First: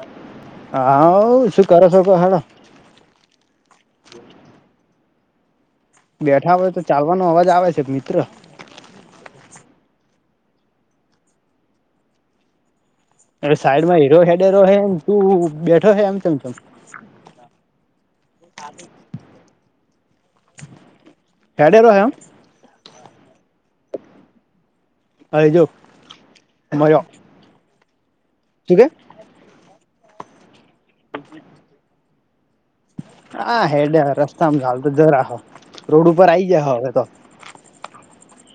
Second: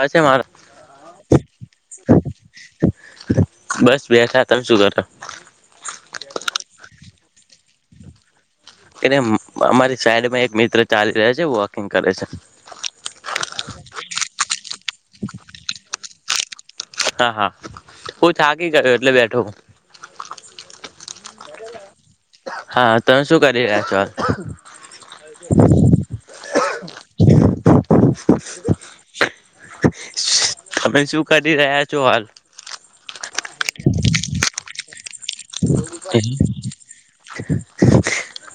છે મારો હા શું કરો છકો હાલ બસ બેઠા તમે શું કરો બેઠા હોય તો ચાલવાનો અવાજ આવે છે મિત્ર એ અમારી સાઈડમાં એક મિત્ર ચાલી રહ છે વોકિંગ કરે છે સાઈડ માં હીરો હેડેરો છેમ તું બેઠો હ એમ ચમ હા હા હું થાકી ગયો એટલે બેઠો હે ડેરો હોમ હા તમે શું કરી રહ્યા છો હાલ હઈજુ મળરો [inaudible] તમે શું કરી રહ્યા છો હાલ હ હેડ રસ્તા અમાલ [inaudible] રોડ ઉપર આઈ જયા હવે તો.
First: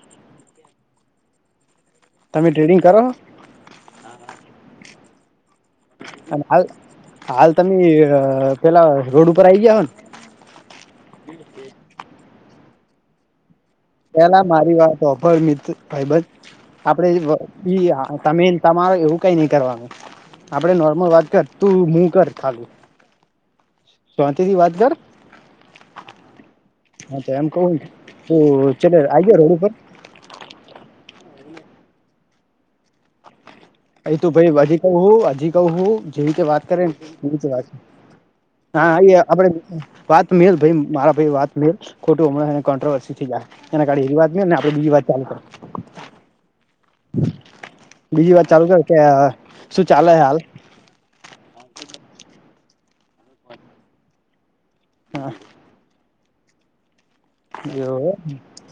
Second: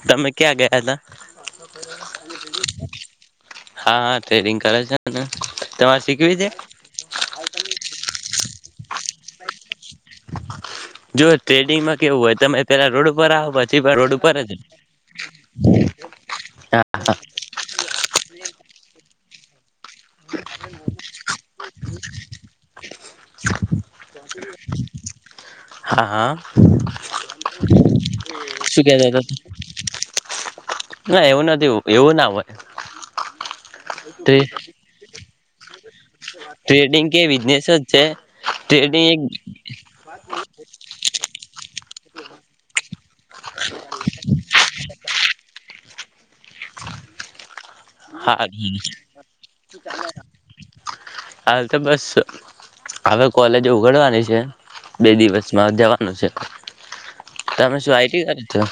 તમે ક્યાં ગયા હતા. તમે ટ્રેડિંગ કરો હા હા ટ્રેડિંગ કરે છે. [inaudible] શીખવી અને છે હાલ હાલ તમે અ પેલા રોડ ઉપર આઈ ગયા હ જો ટ્રેડિંગમાં કેવું હોય તમે પેલા રોડ ઉપર આવો પછ પેલા મારી વાત અભર મિત્ર ભાઈબજ આપડે હા તમે તમાર એવું કઈ નહી કરવાનું આપડે નોર્મલ વાત કર તું હું કર થાગું [inaudible] હા તો એમ કવું તું ચ શું કેતા આઈ ગયો હતા રોડ ઉપર. ના એવું નથી એવું ના હોય. એ તો ભાઈ હજી ક હો હજી [inaudible] જેવી રીતે વાત કરે ટ્રેડિંગ કે ને એતે બિઝનેસ વાત છે જ ટ્રેડિંગ એક હા આપણેે વાત મે ભાઈ મારા ભાઈ વાત ખોટ અમને કોન્ટટ્રવર્સી જાય એડી એવી વાત ને આપડે બીજી વાત ચાલુ કર. [inaudible] બીજી હા વાત ચાલુ કર કે શું ચાલે હાલ. હાલ તો બસ હવે કોલેજ ઉગડવાની છે. બે દિવસમાં જવાનું છે. તમે શું એવુ આઈટી કરી છો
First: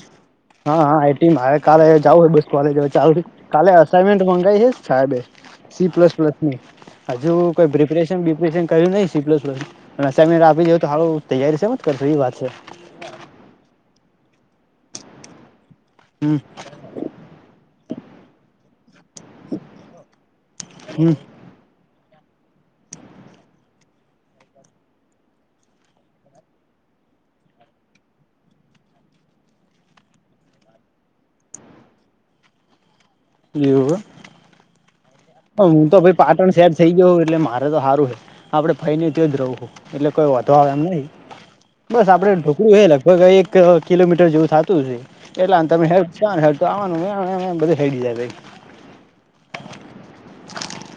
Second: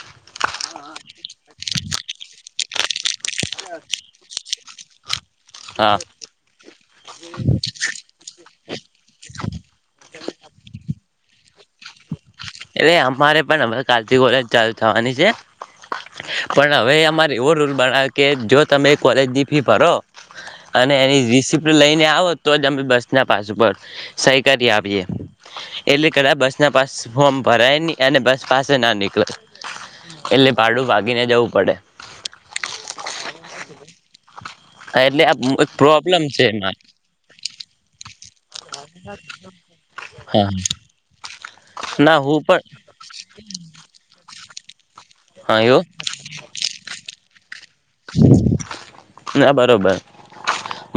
હા હા આઈટી મા કાલેયા જાવ હોય બસ કોલેજ ચાલુ કાલે અસાઈનમેન્ટ મંગાવી છે સાહેબ. સી હા પ્લસ પ્લસ ની હજુ કોઈ પ્રિપ્રેશન બિપ્રેશન કર્યું નહી શીપસનુ અસાઈનમેન્ટ આપી દ તોારું તૈયારી છેમ જ કરશો એ વાત છે. એ અમારે પણ કાથી કોલેજ ચાલુ થવાની છે હમ પણ હવે અમારે એવો રૂલ બનાવે કે જો તમે કોલેજની ફી ભરો અને એની રિસપ્ટ લઈને આવ તો જ અમે બસ ના પાસ ઉપર સહી કરી આપીએ એટલે કદાચ બસ ના પાસ ફોર્મ ભરાય નહી અને બસ પાસે ના નીકળે એટલે ભાડું ભાગીને જવું પડે. [inaudible] એટલે આ હ એક હું તો ભાઈ પ્રોબ્લેમ છે પાટણ શહેર મારે થઈ ગયો એટલે મારે તો સારું છે આપડે ફઈ નને તો જ રહું એટલે કોઈ હા વધો આવે એમ નહી બસ ના આપડે હું ઢોકળું પણ હ લગભગ એક કિલોમીટર જેવું થતું છે એટલે હા એવો તમે હે [unintelligible] ના બરોબર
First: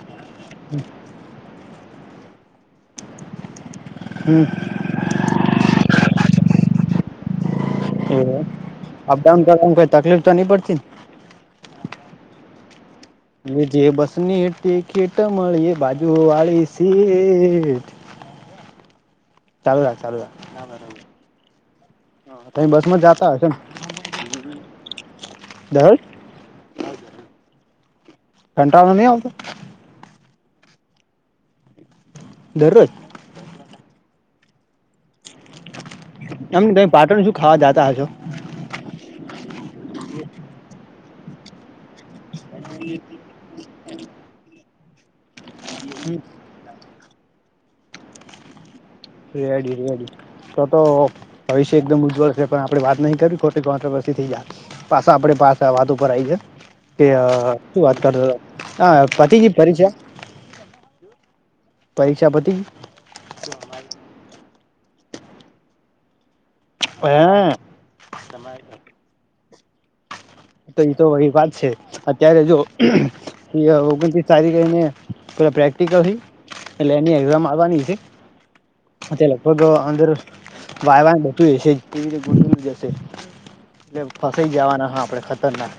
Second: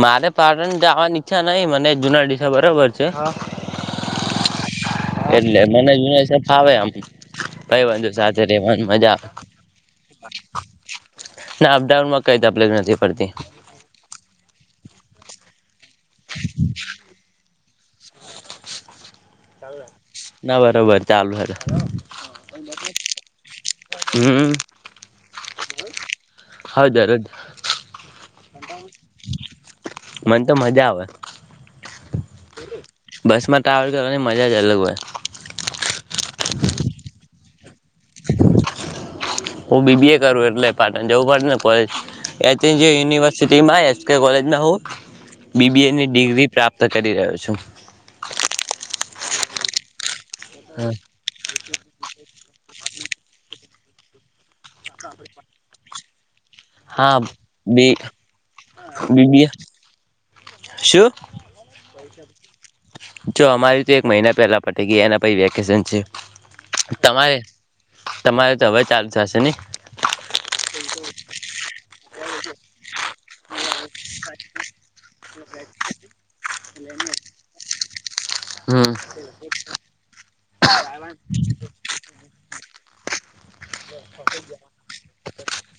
મારે કારણ જવા ઈચ્છા નહી અને જુના ડીશા બરોબર છે છે હા હમ એટલે મને જુના ડિશા ફાવે આમ કઈ વાંધુ સાથે એવું રહેેવાની મજા અપડાઉન કરવાવામાં કોઈ તકલીફ તો નહી પડતી ના અપડાઉનમાં કઈ તકલીફ નથી પડતી એ જે બસ ની. તે ખેટ મળી ભજા જો વા ઈ શી એ એ. રાખ ચાલુ રાખ ના બરોબર ચાલૂ હસે તમે બસ માં જતા હમ્મ દર હા દરોજ કંટાળો ની આવતો. મને તો મજા આવે. દરરોજ. [unintelligible] મજા જા અલગ હોય. એમ તે પાટણ શું ખાવા જતા હશો હું બી બી એ કરું એટલે પા જવું પડે ને કોલેજ. એથી જે યુનિવર્સિટીમાં કે કોલેજમાં હોવું બી બી એ ડિગ્રી પ્રાપ્ત ત કરી રહ્યો છું. રિયાડી રિયાડી તો તો ભવિષ્ય એકદમ ઉજ્જવળ છે. પણ આપણે વાત નહીં કરી ખ ખોતે [unintelligible] વર્સથી થઈ જહે. પાછા આપડે પાસા વા તો. બરાઈ છે. કે હા શું બી વાત કરતો હતો હ બીબીએ પતિજી પરીશા. શું જો અમારી તો એક મહિના પેલા પતી ગઈ એના પહિ વેકેશન છે. ગઈ તમારે હા તમારે તો હવે ચાલુ થશે ને. તો એ તો વહી વાત છે અત્યારે જો ઓગ તારી પ પ્રેક્ટિકલ એટ એની એામ આવવાની છે. હમ હતે લગ ભગ અંદ્ [unintelligible] વાઈ વાઈ બધું રેશે. [unintelligible] જશે ને ફસાઈ જવાના હા આપણે ખતરનાક.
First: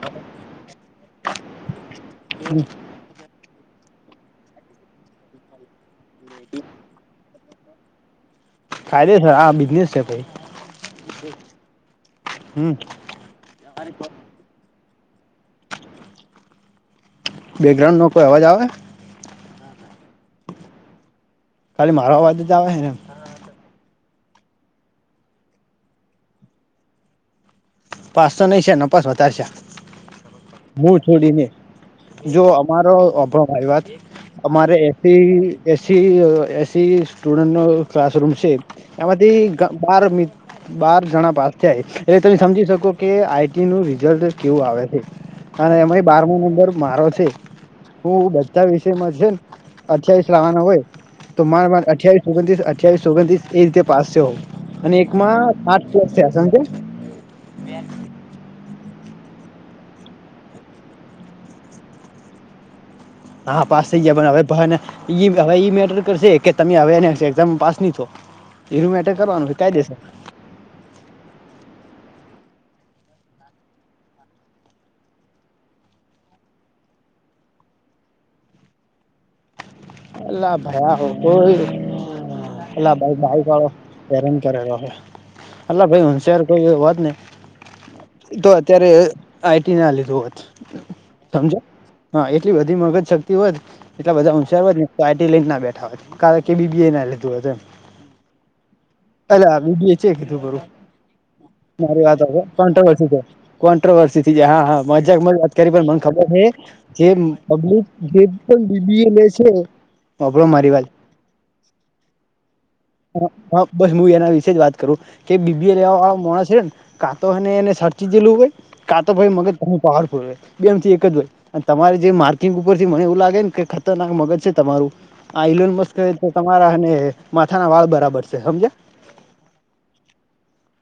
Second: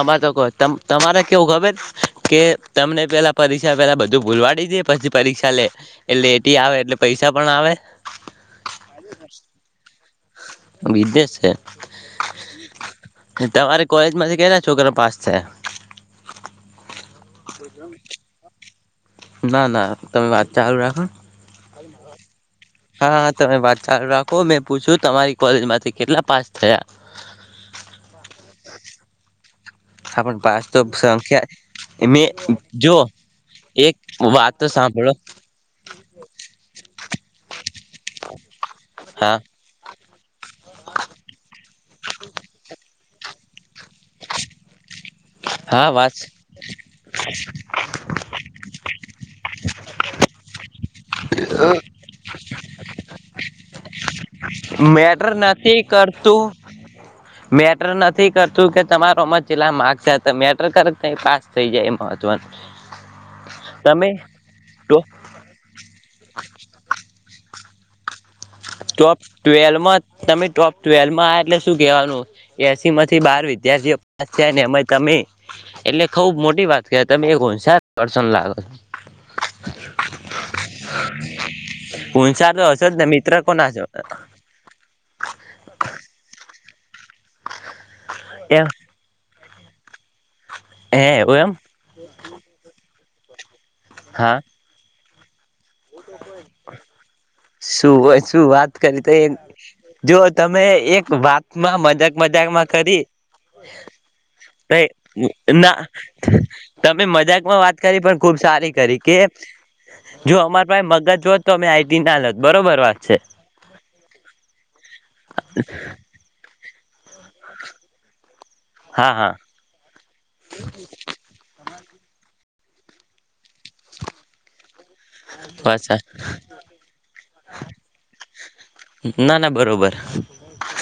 અમારે તો કો તમારે કેવું ખબર. કે તમને પેલા પરીક્ષા પેલા બધું ભૂલવાડી દે પછી પરીક્ષા લે. એટલે એટી આવે એટલે પૈસા. ક્યાપના આવે. ફાયદે છે આ બિઝનેસ છે ભ. વિીધે હમ છે તમારે કોલેજ માંથી કેલા છોકરા. પાંચ છે. [inaudible] બેકગ્રાઉન્ડ નો કોઈ અવાજ આવે. હા તમે વાત ચાલુ રાખો. ખાલી મારો અવાજ. જ આવે છે ને હા હા તમે વાત. ચાલ રાખો મેં પૂછ્યું તમારી કોલેજમાંથી કેટલા પાસ થયા. પાસ તો નહી છે ન પાાસ વધારે છે. હા પણ પાસ તો હ છોડીને સંખ્યા મેં જો અમારો જો અભત એક વાત તો અમારે સાંભળો એસી એસી એસી સ્ટુડન્ટ ન ક્લાસરૂમ છે હા એમાંથી બાર. બાર જણા પાસ થાય એટલે તમે સમજી શકો. કે આઈટી નું રિઝલ્ટ કેવું આવે છે. અને હા એમાંય વાત બારમો નંબર મારો છે હું બધા વિષયમાં છે ને અઠવીસ લાવવાનો હોય તો મારા અઠ્યાવીસ ઓગણત્રીસ. અઠ્ઠ્યાવીસ ઓગણતસ એ રીતે પાસ હો. મેટર નથી કરતું. સમજે મેટર નથી કરતું કે. તમારોમાંલા માર્ મેટર કર પાસ થઈ જાય મહવનું. હા પાસ થઈ જ હવે હવે ઈ મેટર કરશે કે તમે હવે. જેમ પાસની થ. ટોપ ટ્વેલમાં તમે ટોપ ટ્વેલમાં એટલે શું કવાનું. એ એસી માંથી બાર વિદ્યાર્થીઓ પાસ થયા ને એ તમે એટલે ખબ મોટી વાત કર તમે એકશ લાગો છો. અલાહ ભાઈ હોો હો હોનસાર તો હશો અલ્લા જ ને ભાઈ મિત્ર ભાઈ. વાો કોના છો હેરન કરેલો અટલા ભાઈ હન્શાર. વાત ને. એ તો એમ અત્યારે. આઈટી ને આ રઆત. હે એવું એમ સમજો હા એટલી બધી મગજ શક્. તવર. એટલા બધા હા હોુંશારબજી. તો આઈટી લિંક. બેઠા કારણ કે બીબી એ ના લીધું હત એ. શું શું વાત કરી તો વિડિઓ તલા છે જો કીધું તમે એક વાતમાં મારી મજાક વાત આવે મજાકમાં પણ તમે કરી કર કોન્ટ્રવરસી કોન્ટ્રવરસીથી જાહાં હ મજાકમાં વાત કરી પણ ના મને ખબર હ તમે જે મજાકમાં વાત જેબલી કરી જે ખુબ પણ સારી બી કરી બી એ કે લે છે જો હોભળો અમાર મારી પાહે વાત મગજ હોત તો અમે આઈટી ના લત બરોબર વાત છે. હા બસ હું એના વિશે જ વાત કરું કે બીબી વાળા મોણ છે ને કાં તો એને એને સાર્ચી જેલું હોઈ. કા હા તો ભાઈ હા મગજ પાવરફુલ હોય બેમથી એક જ હોય તમારે જે માર કિંક ઉપરથી મને એવું લાગે ને કે ખતરનાક મગજ છે તમારું. આ વાત ઇલોનમસ્ક તો તમારા અને માથા ના વાળ બરાબર છે તેં હમજે ના ના બરોબર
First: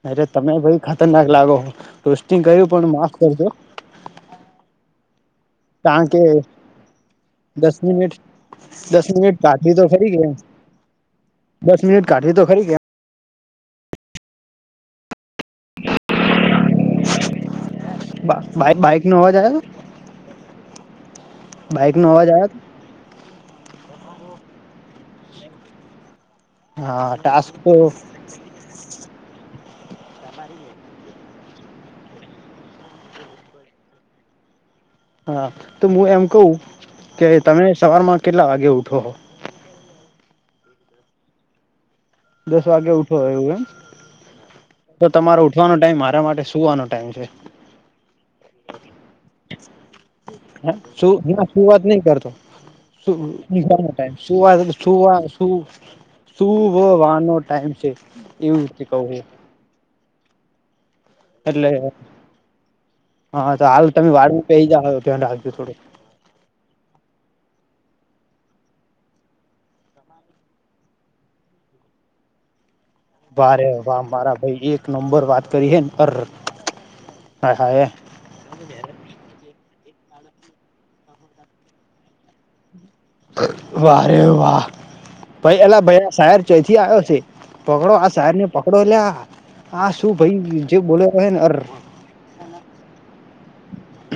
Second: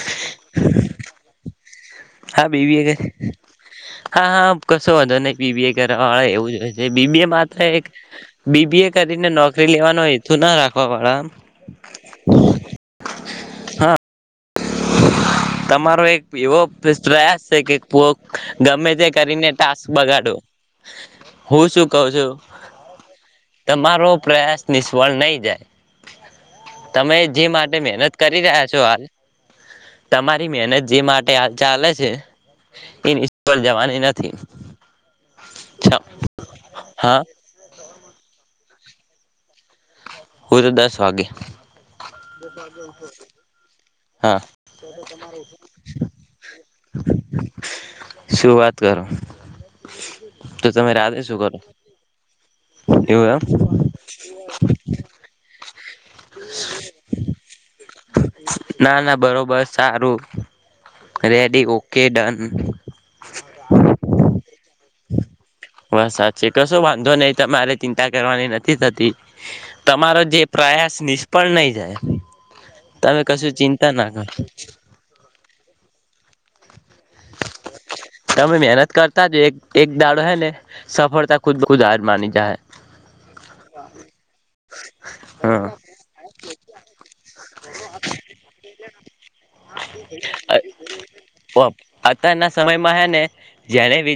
અરે તમે ભાઈ ખતરનાક. લાગો. રોસ્ટિંગ હા કર્યું બીબીએ પણ કે માફ કરજો હા હા કશો વધો નહી બીબીએ કારણ કરવા કે વાળ એવું જ હોય છે બીબી એ માત્ર દસ એક મિનિટ બીબીએ દસ કરીને મિનિટ નોકરી કાઢવી લેવાનો ખરી હે તો ના રાખવા વાળા આમ. એ તો ખરી છે. તમારો એક એવો [unintelligible] સે કે પો કેમ બાઈક ગમે બાઈક તે નો અવાજ કરીને આવ્યો ટાસ્ક બગાડો હું શું બાઈક કઉ નો અવાજ છું આવ્યો તમારો પ્રયાસ નિષ્ફળ નહી જાય હા તમે જે ટાસ્ક તો માટે મહેનત કરી રહ્યા છો હાલ તમારી મહેનત જે માટે ચાલે છે એ નિષ્ફળ જવાની નથી. હા તો હું એમ કવું હા કે તમે સવાર માં કેટલા વાગે ઉઠો? હું તો દસ વાગે. દસ વાગે ઉઠો એવું એમ હા તો તમારો ઉઠવાનો ટાઈમ મારા માટે સુવાનો ટાઈમ છે. શું વાત કરો હ તો તમે શું રાતે ના કરો સુુંવાત નહી કરતો એવું એમ ટાઈમ સુવાત તુંવા શું. [inaudible] શુંવવાનો ટાઈમ છે એવી રતે કહો. ના ના બરોબર સારું રેડી એટલે ઓકે ડન હા તો હાલ તમે વાળું થઈ જાહે. બસ સાચી કશું વાંધો નઈ તમે મારે ચિંતા કરવાની નથી થતી તમારો જે પ્રયાસ નિષ્ફળ નઈ જાય. તમે કશું વારે ચિંતા વા ના કરો મારા ભઈ એક નંબર વાત કરી હે. અર આ હાય એ તમે મહેનત કરતા જ એક એક દાડો હૈ ને સફળતા ખુદ વ ખુદ હાર માની જાહે. વારે વાહ ભાઈ અલા ભ સાહેર ચથી આવ્યો છે. પકડો આ સાહેર ને પકડો લ્યા આ શું હ ભાઈ જે બોલને અર અત્યારના સમયમાં હે ને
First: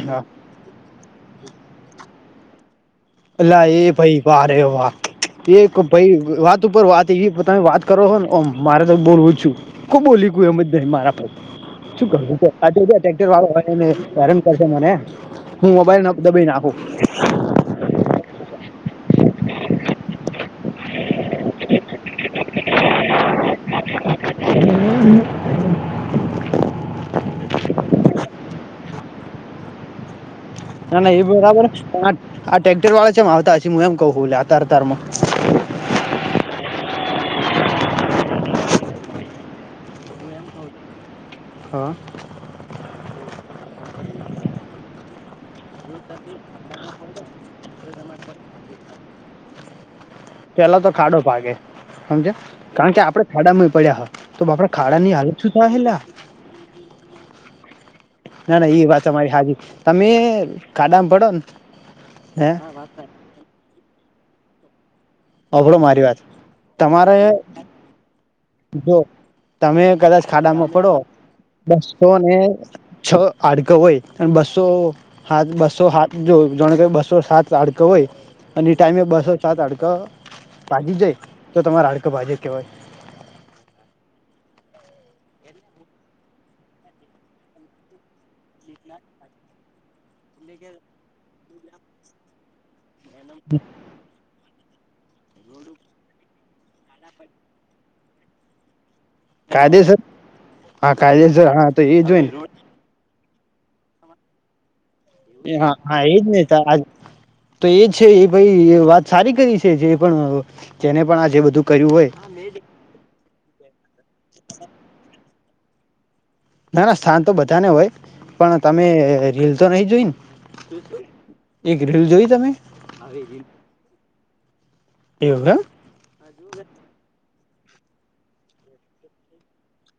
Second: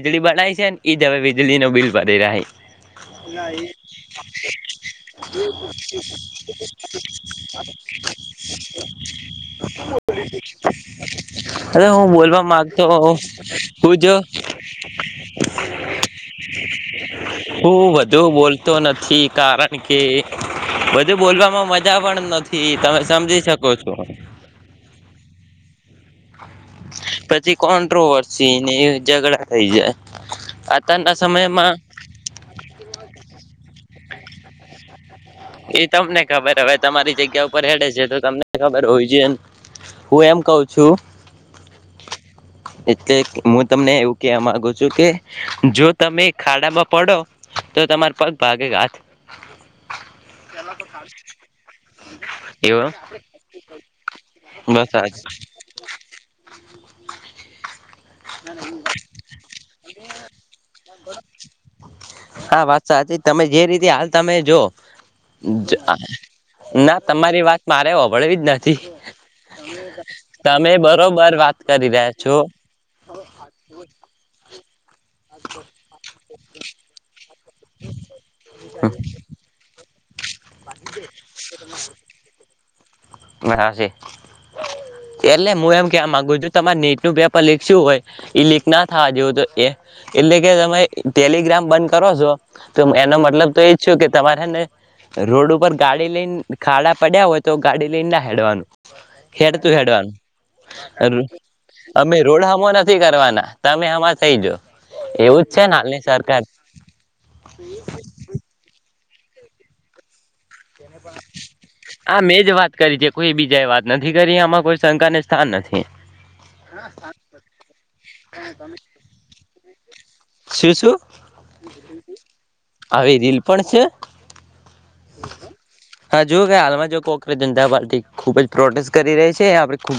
હ વીજળીનો બિલ ભરી રહ્યા હ. અલ્લાહ એ ભાઈ વા વા એ ભાઈ વાત ઉપર વાત એ તમે વાત કરો ને ઓમ મારે તો બોલવું જ છું કો બોલી એમ જ ન મારા અરે શું હું કરક બોલવા માંગતો હું જો કર મને હું મોબાઈલ દબાઈ નાખું. હું વધુ બોલતો નથી કારણ કે વધુ બોલવામાં મજા પણ નથી. તમે સમજી શકો છો. હ હ. પછી કોન્ટ્રોવર્સી ની ઝઘડા થઈ જાય. ના અત્યારના ના એ બરાબર સમયમાં આ ટક્ટેર વાળા છે એમ આવતા હશે હું એમ કવ લતારતારમાં. [inaudible] એ તમને ખબર હવે તમારી જગ્યા ઉપર અડે છે તો તમને ખબર હોવી જોઈએ હું એમ કઉ છું. હા. એટલે હું તમને એવું કેવા માંગુ છું કે જો તમે ખાડામાં પડો તો તમાર પગ ભાગે ઘાથ પેલા તો ખાડો ભાગે સમજ એવો કારણ કે આપડે ખાડામાં પડ્યા હ તો આપડા બસ ખાડા ની હાલત શું થાય એટલા ના ના એ વાતરી હાજી તમે ખાડામ પડો ને હ. હા વાત સાચી તમે જે રીતે હાલ તમે જો વાત ના તમારે તમારી વાત મારે ઓભળવી જ નથી જો તમે કદાચ તમે ખાડામાં પડો બરોબર વાત કરી બસો રહ્યા ને છો. છ આડક હોય અને બસો હા બસો સાાઠ જો જાણ કે બસો સાત હડક હોય અને ટાઈમે બસો સાત હડકા ભાજી જાય તો તમારે હાડકો ભાજું કેવાય બ છે. એટલે હું એમ કેવા માગુ છું તમારે નેટ નું પેપર લીખસું હોય એ લીક ના થવા જેવું તો એ એટલે કે તમે ટેલિગ્રામ બંધ કરો છો. તો એનો મતલબ તો એજ છ કે તમારે ને રોડ ઉપર ગાડી લઈને ખાડા પડ્યા હોય તો ગાડી લઈને ના હેડવાનું. કાયદેસર હા ખેડવાનું કાયદેસર હા તો એ અમે જોઈ ને રોડમો નથી કરવાના. તમે આમાં થઈ જો. એવું જ છે હા ને હા હાલની એજ સરકાર નહ આ તો એજ છે એ ભાઈ વાત. સારી કરી છે જે પણ. જેને પણ આ જે બધું કર્યું હોય હા મેં જ વાત કરી છે કોઈ બીજા વાત. નથી કરી આમાં કોઈ શંકા ને સ્થાન નથી. ના ના સ્થાન તો બધાને હોય પણ તમે રીલ. તો નહીં જોઈ ને. શું શું એક રીલ જોઈ તમે આવી રીલ પણ છે એવું એમ હા જોવુ કે હાલમાં જો કો ભારતીય જનતા પાર્ટી ખૂબ જ પ્રોટેસ્ટ કરી રહી છે આપણે ખૂબ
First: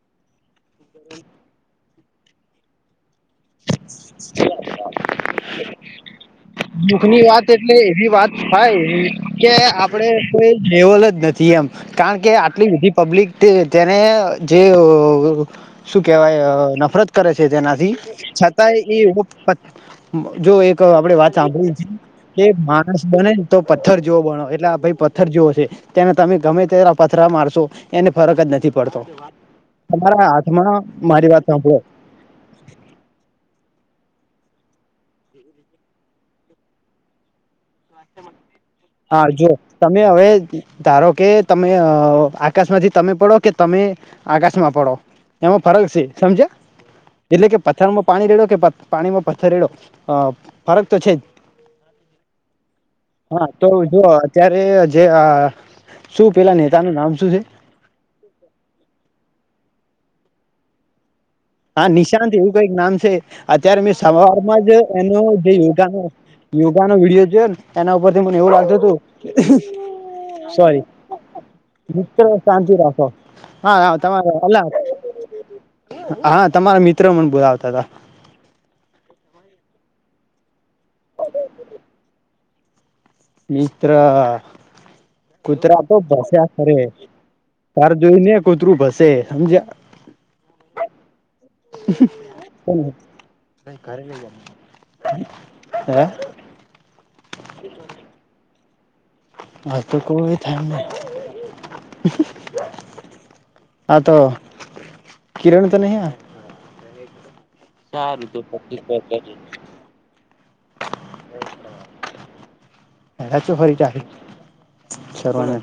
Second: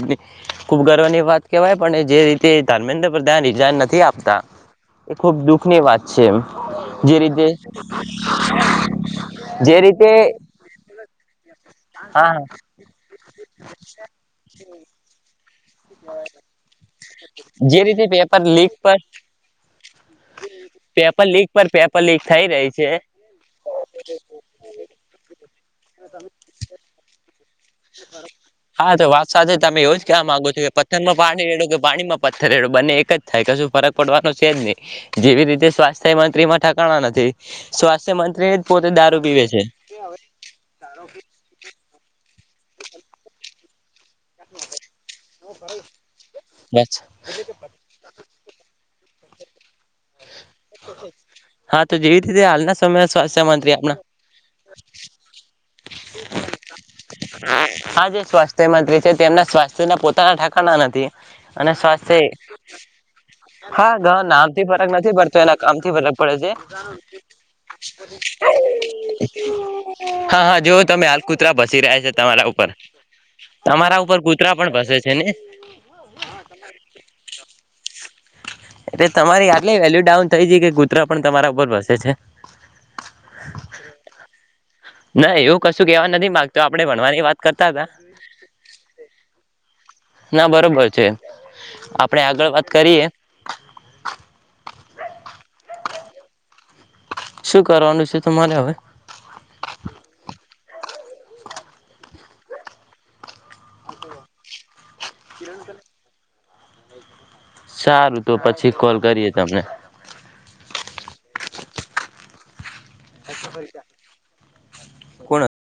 ખૂબ ગર્વ ની વાત કહેવાય પણ જે રીતે ધર્મેન્દ્ર રીઝાઈન નથી આપતા એ ખુબ દુઃખ ની વાત છે એ દુખ ની વાત એટલે એવી વાત થાય એવી જે રીતે આપડે કોઈ લેવલજ નથી એમ કારણ કે હા આટલી બધી પબ્લિક તેને જે શું કેવાય નફરત કરે છે જે તેનાથી રીતે પેપર લીક છતાંય એ પર [inaudible] જો એક આપડે પેપર વાત લીક પર પેપર લીક કે થઈ રહી છે માણસ બને ને તો પથ્થર જોવો બને એટલે આ ભાઈ પથ્ર જોવ તેને તમે ગમે ત્યારે પથરા મારશો એને ફરક જ નથી હા પડતો તો વાત સાથે તમે એવું જ કેવા તમારા માંગો છો કે હાથમાં પથ્થરમાં મારી વાત પાણી રેડો કે સાંભળો પાણી માં પથ્થર રેડો બંને એક જ થાય કે શું છે જ નહી જેવી રીતે સ્વાસ્થ્ય મંત્રી ટેકાણા નથી સ્વાસ્થ્ય મંત્રી જ પોતે દારૂ હા પીવે જુ છે તમે હવે ધારો કે તમે આકાશ માંથી તમે પડો કે તમે આકાશમાં પડો એમાં ફરક છે સમજ્યા બસ એટલે કે પથ્થરમાં પાણી રેડો કે પાણી માં પથ્થરેડો હ ફરક તો છે જ હા તો જેવી રીતે હાલના સમયે સ્વાસ્થ્ય હા તો મંત્રી આપણા જો અત્યારે જે આ શું પેલા નેતાનું નામ શું છે આ જે સ્વાસ્થ્ય મંત્રી છે તેમના સ્વાસ્થ્ય સના પોતા ઠકાણાના નથી અને હા સ્વાસ્થ્ય નિશાંત એવું કઈક નામ છે અત્યારે મે હા સવારમાં નામથી જ ફરક નથી એનો પડતો જે એના કામથી યોગાનો ફરક પડે છે યોગાનો વિડીયો છેને એના ઉપરથી મને એવું લાગત્યું હા હતું હા જો સોરી તમે હાલ કૂતરા ભસી રહ્યા છે તમારા ઉપર શાંતિ રાખો હા હા તમારા ઉપર કૂતરા અલા પણ ભસે છે ને હા તમારા મિત્રો મને બોલાવતા હતા એ તમારી આટલી વેલ્યુ ડાઉ થઈાય ગ. મિત પણ તમારા ઉપર વસે છે. મિસ્િત્ર. ના એવું કૂતરા કશું તો કહેવા નથી ભસ્યા માંગતો ખરે આપણે ભણવાની વાત કરતા હતા ઘર જોઈ ને કૂતરું ભસે સમજ. ના બરોબર છે. આપણે આગળ વાત ઘરે કરીએ જ હ. શું કરવાનું છે તમારે હવે. આત કો થને હ તો. કિરણ તો ન. સારું તો પછી કોલ કરીએ તમને. અ પૈસા. શરવાણ.